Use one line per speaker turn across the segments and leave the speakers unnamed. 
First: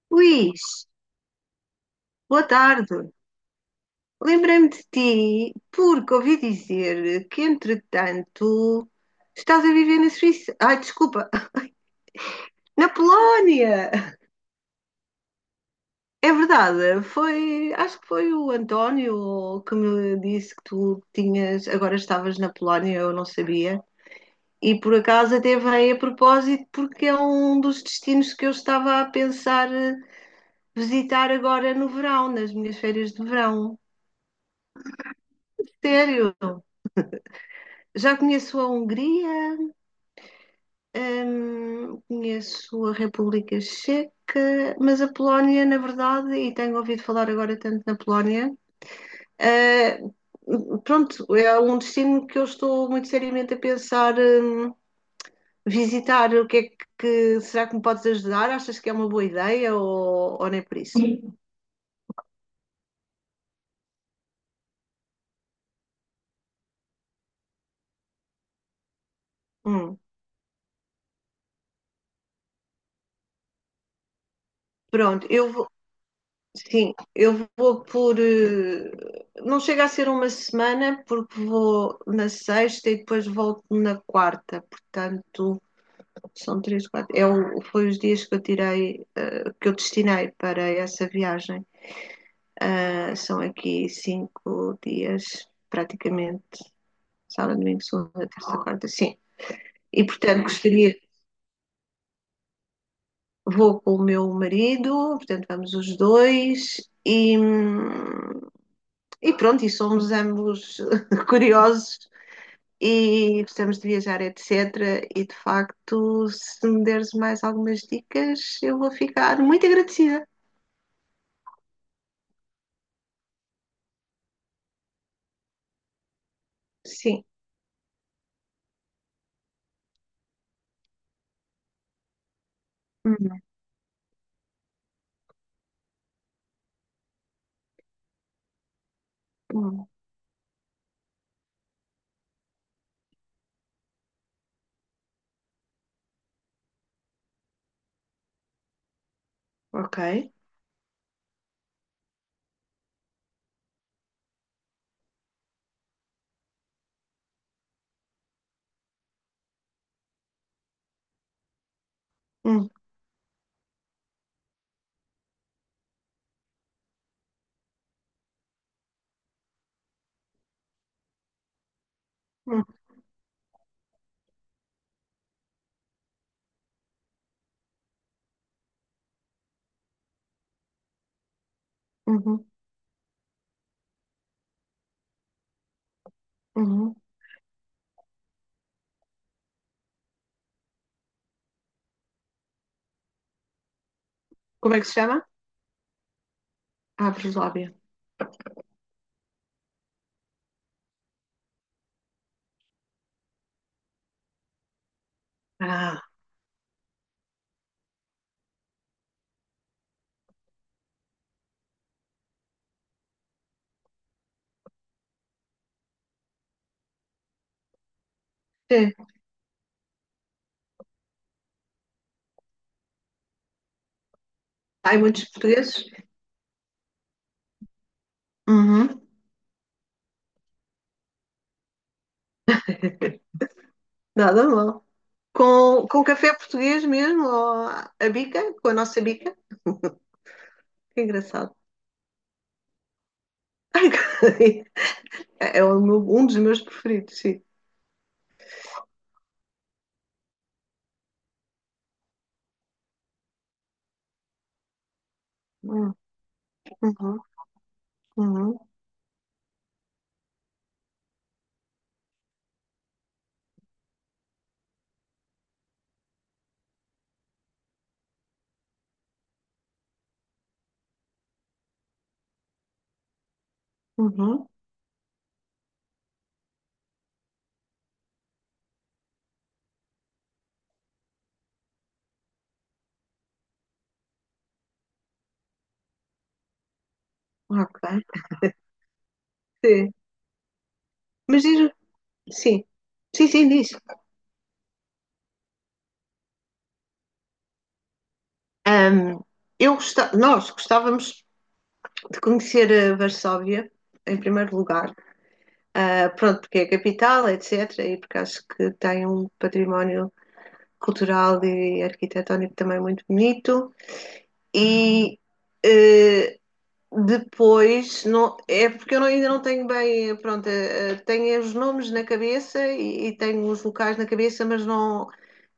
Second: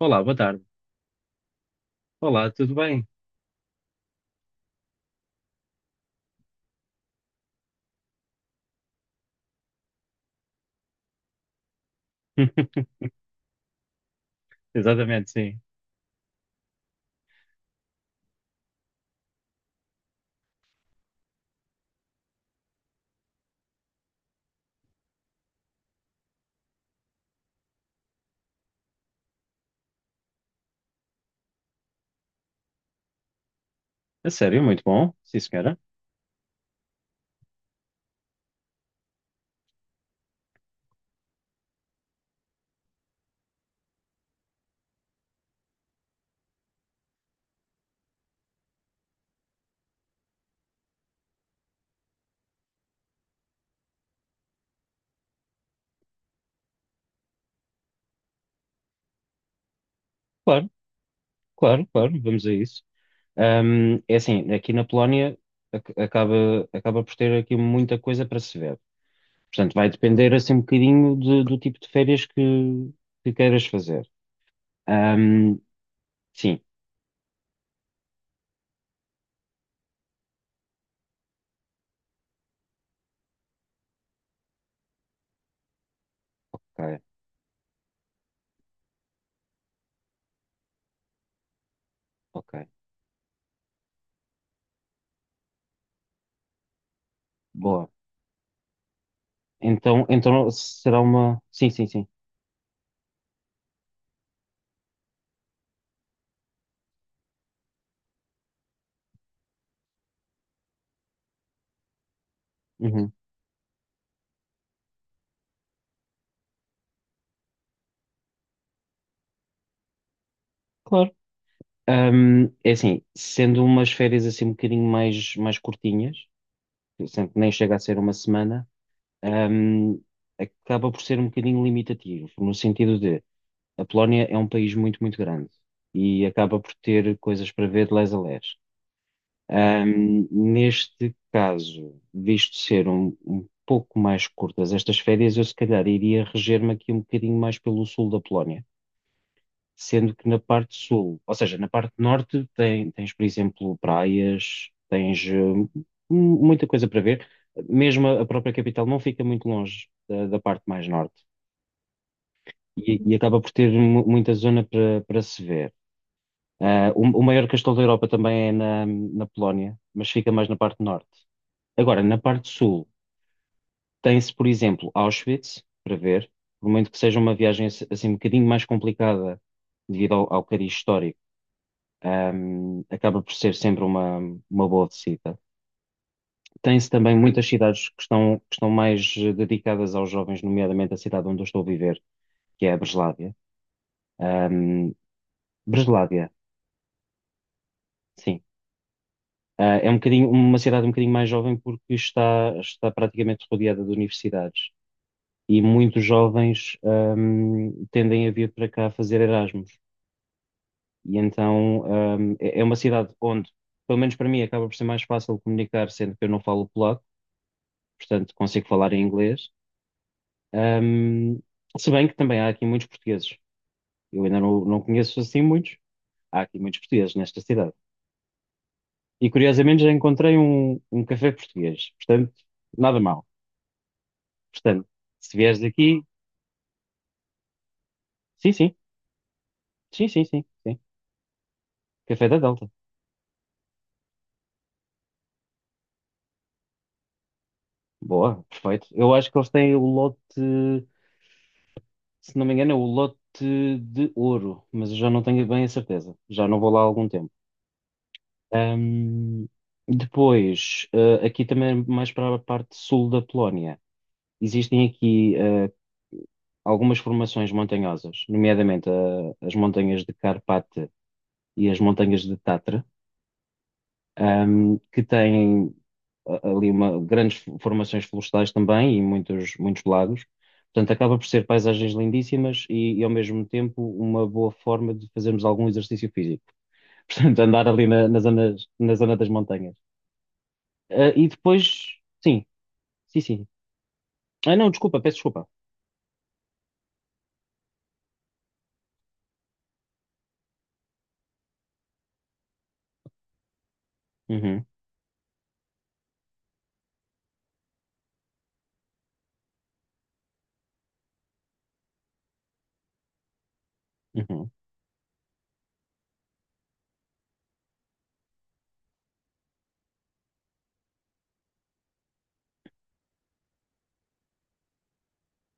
Olá, boa tarde.
Luís, boa
Olá, tudo
tarde.
bem?
Lembrei-me de ti porque ouvi dizer que, entretanto, estás a viver na Suíça. Ai, desculpa, na Polónia!
Exatamente, sim.
É verdade, foi, acho que foi o António que me disse que tu tinhas, agora estavas na Polónia, eu não sabia. E por acaso até veio a propósito porque é um dos destinos que eu estava a pensar visitar agora no verão, nas minhas férias de verão.
A sério, muito bom. Sim, senhora.
Sério? Já conheço a Hungria, conheço a República Checa, mas a Polónia, na verdade, e tenho ouvido falar agora tanto na Polónia, eh, pronto, é um destino que eu estou muito seriamente a pensar, visitar. O que é que, Será que me podes ajudar? Achas que é uma boa ideia ou nem
Claro,
por isso?
claro, claro, vamos a isso. É assim, aqui na Polónia acaba por ter aqui muita coisa para se ver. Portanto, vai
Hum,
depender assim um bocadinho do tipo de férias que queiras fazer.
pronto,
Ahm,
eu...
sim,
Sim, eu vou por. Não chega a ser uma semana, porque vou na sexta e depois volto na quarta. Portanto, são três,
ok,
quatro. Foi os dias que eu tirei, que eu destinei para essa viagem.
ok.
Ah, são aqui 5 dias, praticamente. Sábado, domingo,
Boa.
segunda, terça, quarta. Sim. E,
Então,
portanto,
então
gostaria.
será uma. Sim, sim, sim.
Vou com o meu marido, portanto, vamos os dois. E... e pronto, e somos ambos curiosos
Uhum,
e gostamos de viajar, etc. E de facto, se me deres mais algumas dicas, eu vou ficar muito agradecida.
claro. É assim, sendo umas férias assim um bocadinho mais curtinhas, que
Sim.
sempre nem chega a ser uma semana, hum, acaba por ser um bocadinho limitativo, no sentido de
Uhum,
a Polónia é um país muito, muito grande e acaba por ter coisas para ver de lés a lés.
uhum,
Neste caso, visto ser um pouco mais curtas estas férias, eu se calhar iria reger-me aqui um bocadinho mais pelo sul da Polónia,
ok.
sendo que na parte sul, ou seja, na parte norte, tens, por exemplo, praias, tens muita coisa para ver. Mesmo a própria capital não fica muito longe da parte mais norte
Uhum,
e acaba por ter muita zona para se ver. Ah, o maior castelo da Europa também é na Polónia, mas fica mais na parte norte. Agora, na parte
uhum,
sul, tem-se, por exemplo, Auschwitz para ver, por muito que seja uma viagem assim um bocadinho mais complicada devido ao cariz histórico,
uhum,
acaba por ser sempre uma boa visita. Tem-se
uhum.
também muitas cidades que estão mais, dedicadas aos jovens, nomeadamente a cidade onde eu estou a viver, que é a Breslávia.
Como é que
Ahm,
se chama?
Breslávia,
Ah, Breslávia.
sim. Ah, é um bocadinho, uma cidade um bocadinho mais jovem porque está praticamente rodeada de universidades. E
Ah,
muitos jovens, tendem a vir para cá fazer Erasmus. E então, é uma cidade onde, pelo menos para mim, acaba por ser mais fácil comunicar, sendo que eu não falo polaco, portanto consigo falar em
sim.
inglês. Ahm, se bem que também há aqui muitos portugueses. Eu ainda não
Há
conheço
muitos
assim muitos.
portugueses.
Há aqui muitos portugueses nesta cidade.
Uhum.
E curiosamente já encontrei um café português. Portanto, nada mal.
Nada
Portanto,
mal.
se vieres aqui,
Com café português mesmo, ou a
sim,
bica, com
sim,
a nossa bica.
sim, sim, sim, sim.
Que engraçado.
Café da Delta.
É o meu... um dos meus preferidos, sim.
Boa, perfeito. Eu acho que eles têm o lote, se não me engano, é o lote de ouro, mas eu já não tenho bem a
Hum,
certeza. Já não vou lá há algum
uhum,
tempo.
uhum,
Ahm, depois, aqui também é mais para a parte sul da Polónia, existem aqui algumas formações montanhosas, nomeadamente as montanhas de Carpate e as montanhas de Tatra,
uhum,
que têm ali grandes formações florestais também e muitos, muitos lagos. Portanto, acaba por ser paisagens lindíssimas e, ao mesmo tempo uma boa forma de fazermos algum exercício físico. Portanto, andar ali na, na
ok.
zona, na zona das montanhas.
Sim.
Ah, e
Mas
depois,
diz,
sim,
sim,
sim,
sim,
sim.
sim, diz.
Ah, não, desculpa, peço desculpa.
Hum, Eu gosta-, nós gostávamos de conhecer a Varsóvia, em primeiro
Uhum,
lugar. Ah, pronto, porque é a capital, etc. E porque acho que tem um património cultural e arquitetónico também muito bonito.
uhum,
E eh, depois, não, é porque eu não-, ainda não tenho bem, pronto, tenho os nomes na cabeça e tenho os locais na cabeça, mas não.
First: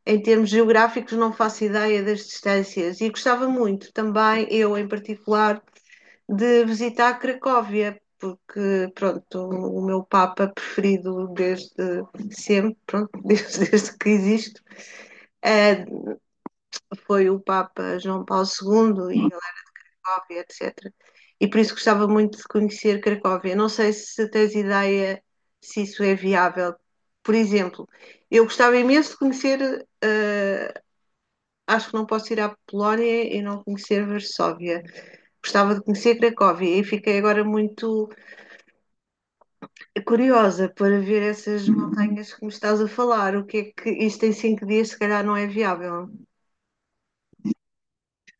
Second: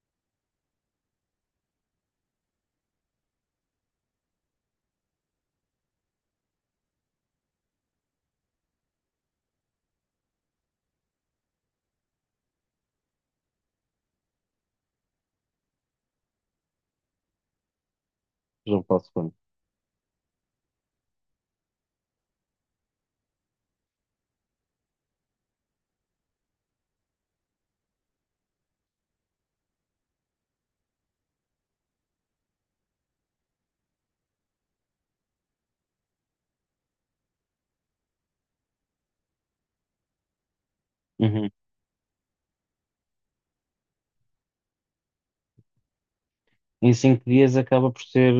Em termos geográficos, não faço ideia das distâncias e gostava muito também, eu em particular, de visitar Cracóvia, porque, pronto, o meu Papa preferido desde sempre, pronto, desde que existo, eh, foi o Papa João Paulo
já me passo
II e
quando.
Cracóvia, etc. E por isso gostava muito de conhecer Cracóvia. Não sei se tens ideia se isso é viável. Por exemplo, eu gostava imenso de conhecer acho que não posso ir à Polónia e não conhecer Varsóvia. Gostava de conhecer Cracóvia e fiquei agora muito curiosa para ver
Uhum.
essas montanhas que me estás a falar. O que é que isto em 5 dias se calhar não é viável?
Em 5 dias acaba por ser,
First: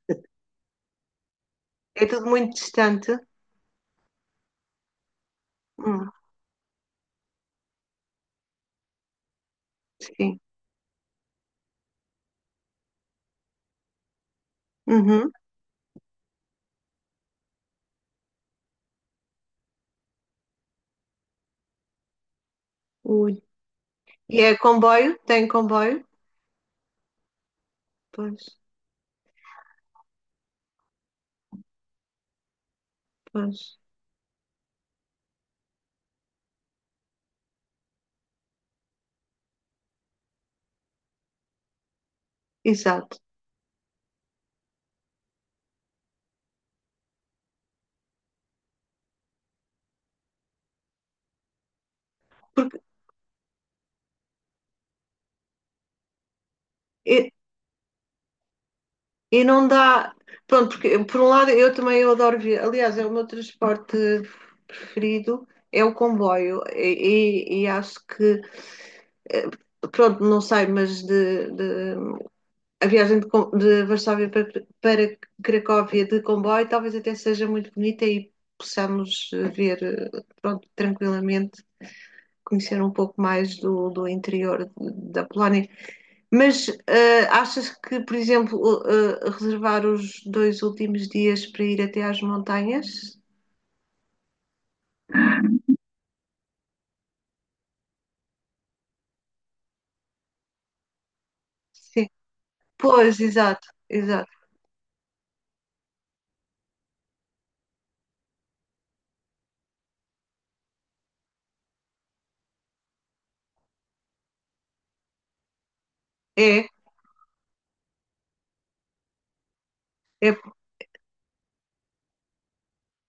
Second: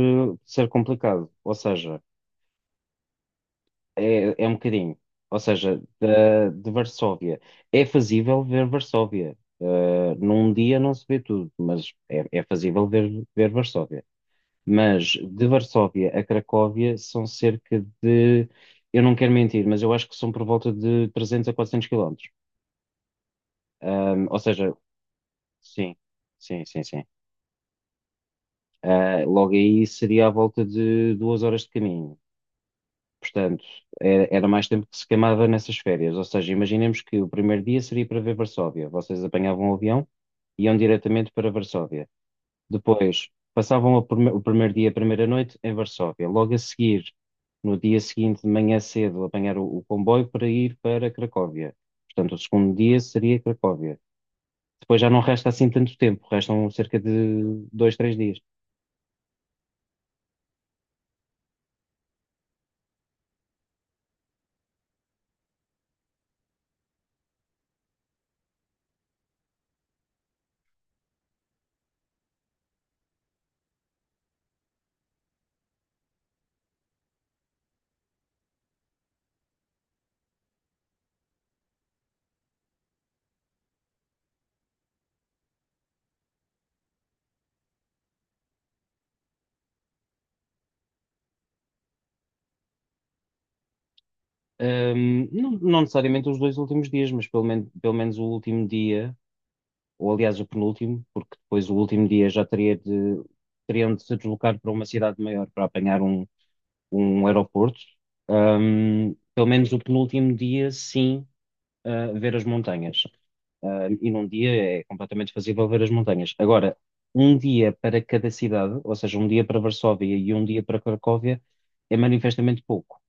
ser complicado, ou seja,
É tudo muito distante.
é um bocadinho. Ou seja,
Hum,
de Varsóvia. É fazível ver Varsóvia. Ah,
sim.
num dia não se vê tudo, mas é fazível ver Varsóvia. Mas
Uhum.
de Varsóvia a Cracóvia são cerca de, eu não quero mentir, mas eu acho que são por volta de 300 a 400 quilómetros.
Ui.
Ou
E é
seja,
comboio? Tem
sim,
comboio?
sim, sim, sim.
Pois,
Ah, logo aí seria à volta de 2 horas de caminho. Portanto,
pois.
era mais tempo que se queimava nessas férias. Ou seja, imaginemos que o primeiro dia seria para ver Varsóvia. Vocês apanhavam o avião e iam diretamente para Varsóvia.
Exato.
Depois, passavam o primeiro dia, a primeira noite em Varsóvia. Logo a seguir, no dia seguinte, de manhã cedo, apanhar o comboio para ir para Cracóvia. Portanto, o segundo
Porque
dia seria Cracóvia. Depois já não resta assim tanto tempo, restam cerca
eh,
de dois, três dias.
e não dá. Pronto, porque por um lado eu também eu adoro ver. Aliás, é o meu transporte preferido, é o comboio. E, e-, e acho que, eh, pronto, não sei, a viagem de, de Varsóvia para, para Cracóvia de comboio talvez até seja muito bonita e possamos ver, pronto, tranquilamente, conhecer um pouco mais do, do interior da Polónia. Mas achas que, por exemplo, reservar os dois últimos dias para ir até às montanhas?
Não, não necessariamente os dois últimos dias, mas pelo menos o último dia, ou aliás o penúltimo, porque depois o
Sim.
último dia já teria de,
Pois, exato,
teriam de se
exato.
deslocar para uma cidade maior para apanhar um aeroporto. Pelo menos o penúltimo dia, sim, ah, ver as montanhas. Ah, e num dia é completamente fazível ver as montanhas.
É,
Agora, um dia para cada cidade, ou seja, um dia para Varsóvia e
é,
um dia para Cracóvia, é manifestamente pouco,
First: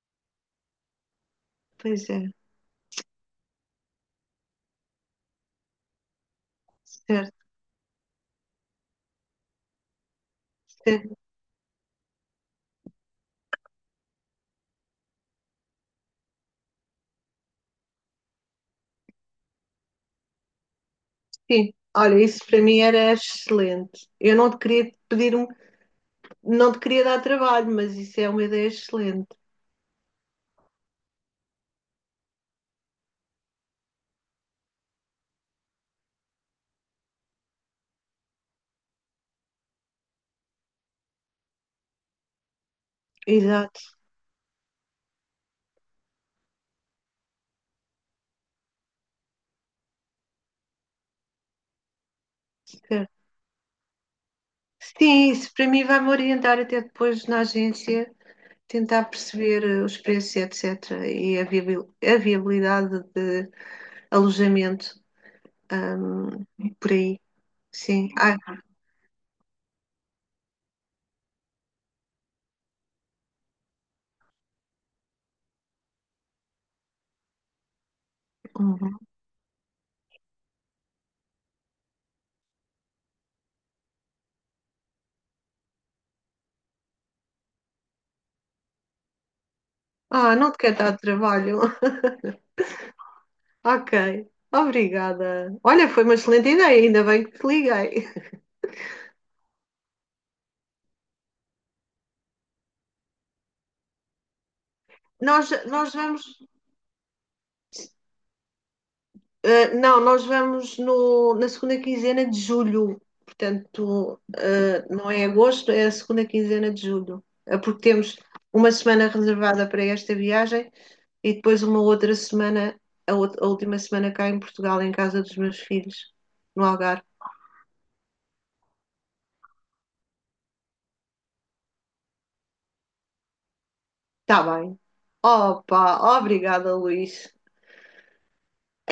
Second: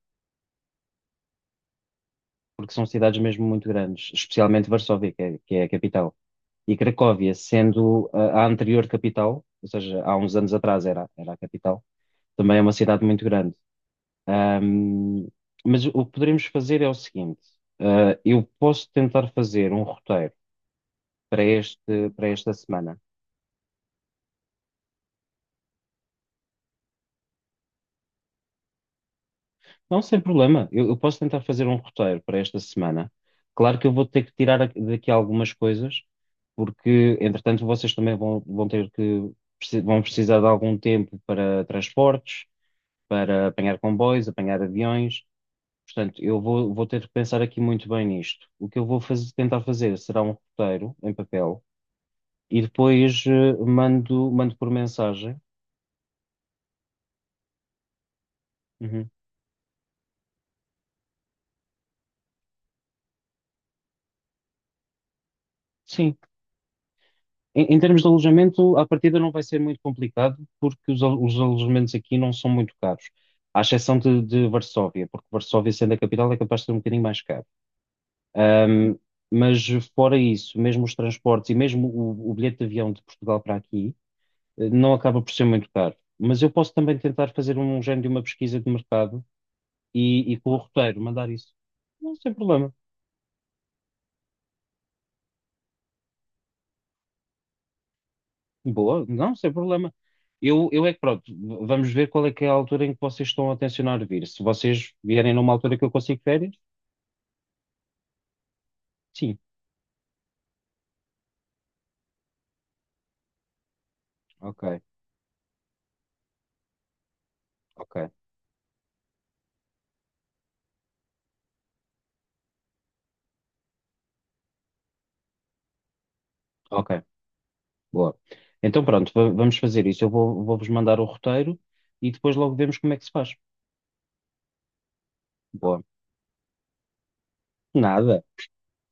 pois é,
porque são cidades mesmo muito grandes, especialmente Varsóvia, que é a capital. E Cracóvia,
certo,
sendo a anterior capital, ou seja, há uns anos atrás era,
certo,
era a capital, também é uma cidade muito grande. Ahm, mas o que poderíamos fazer é o seguinte: ah, eu posso tentar fazer um roteiro para
sim.
este,
Olha,
para
isso
esta
para mim
semana.
era excelente. Eu não te queria pedir um, não te queria dar trabalho, mas isso é uma ideia excelente.
Não, sem problema. Eu posso tentar fazer um roteiro para esta semana. Claro que eu vou ter que tirar daqui algumas coisas, porque, entretanto, vocês também vão precisar de algum tempo para transportes, para apanhar
Exato,
comboios, apanhar aviões. Portanto, eu vou ter que pensar aqui muito bem nisto. O que eu vou tentar fazer será um roteiro em papel e
certo.
depois mando por
Sim,
mensagem.
isso para mim vai-me orientar até depois na agência, tentar
Uhum.
perceber os preços, etc., e a viabil-, a viabilidade de alojamento,
Sim.
hum, por aí.
Em termos de
Sim. Ah,
alojamento, à partida não vai ser muito complicado, porque os alojamentos aqui não são muito caros, à exceção de Varsóvia, porque Varsóvia, sendo a capital, é capaz de ser um bocadinho mais caro. Ahm,
uhum.
mas fora isso, mesmo os transportes e mesmo o bilhete de avião de Portugal para aqui, não acaba por ser muito caro. Mas eu posso também tentar fazer um género de uma pesquisa de mercado e,
Ah,
e com
não
o
te quero dar
roteiro mandar isso.
trabalho.
Não, sem problema.
Ok. Obrigada. Olha, foi uma excelente ideia, ainda bem que te liguei.
Boa, não, sem problema. Eu é que pronto, vamos ver qual é que é a altura em que vocês estão a tencionar vir. Se vocês vierem
Nós,
numa altura que eu
nós
consigo
vamos,
férias, sim.
não, nós vamos no, na segunda quinzena de julho, portanto,
Ok,
não é agosto, é a segunda quinzena de julho. Eh, porque
ok,
temos uma semana reservada para esta viagem e depois uma outra semana, a última semana cá em Portugal, em casa dos meus filhos, no Algarve.
ok, boa. Então pronto, vamos fazer isso. Eu vou-vos mandar o roteiro e depois logo vemos como é que se faz.
Está bem.
Boa.
Opa, obrigada, Luís.
Nada,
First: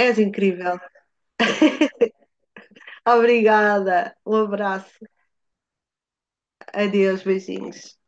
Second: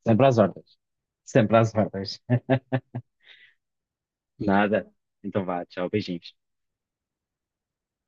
És
sempre às ordens.
incrível.
Sempre às ordens.
Obrigada. Um
Nada.
abraço.
Então vá, tchau, beijinhos.
Adeus, beijinhos.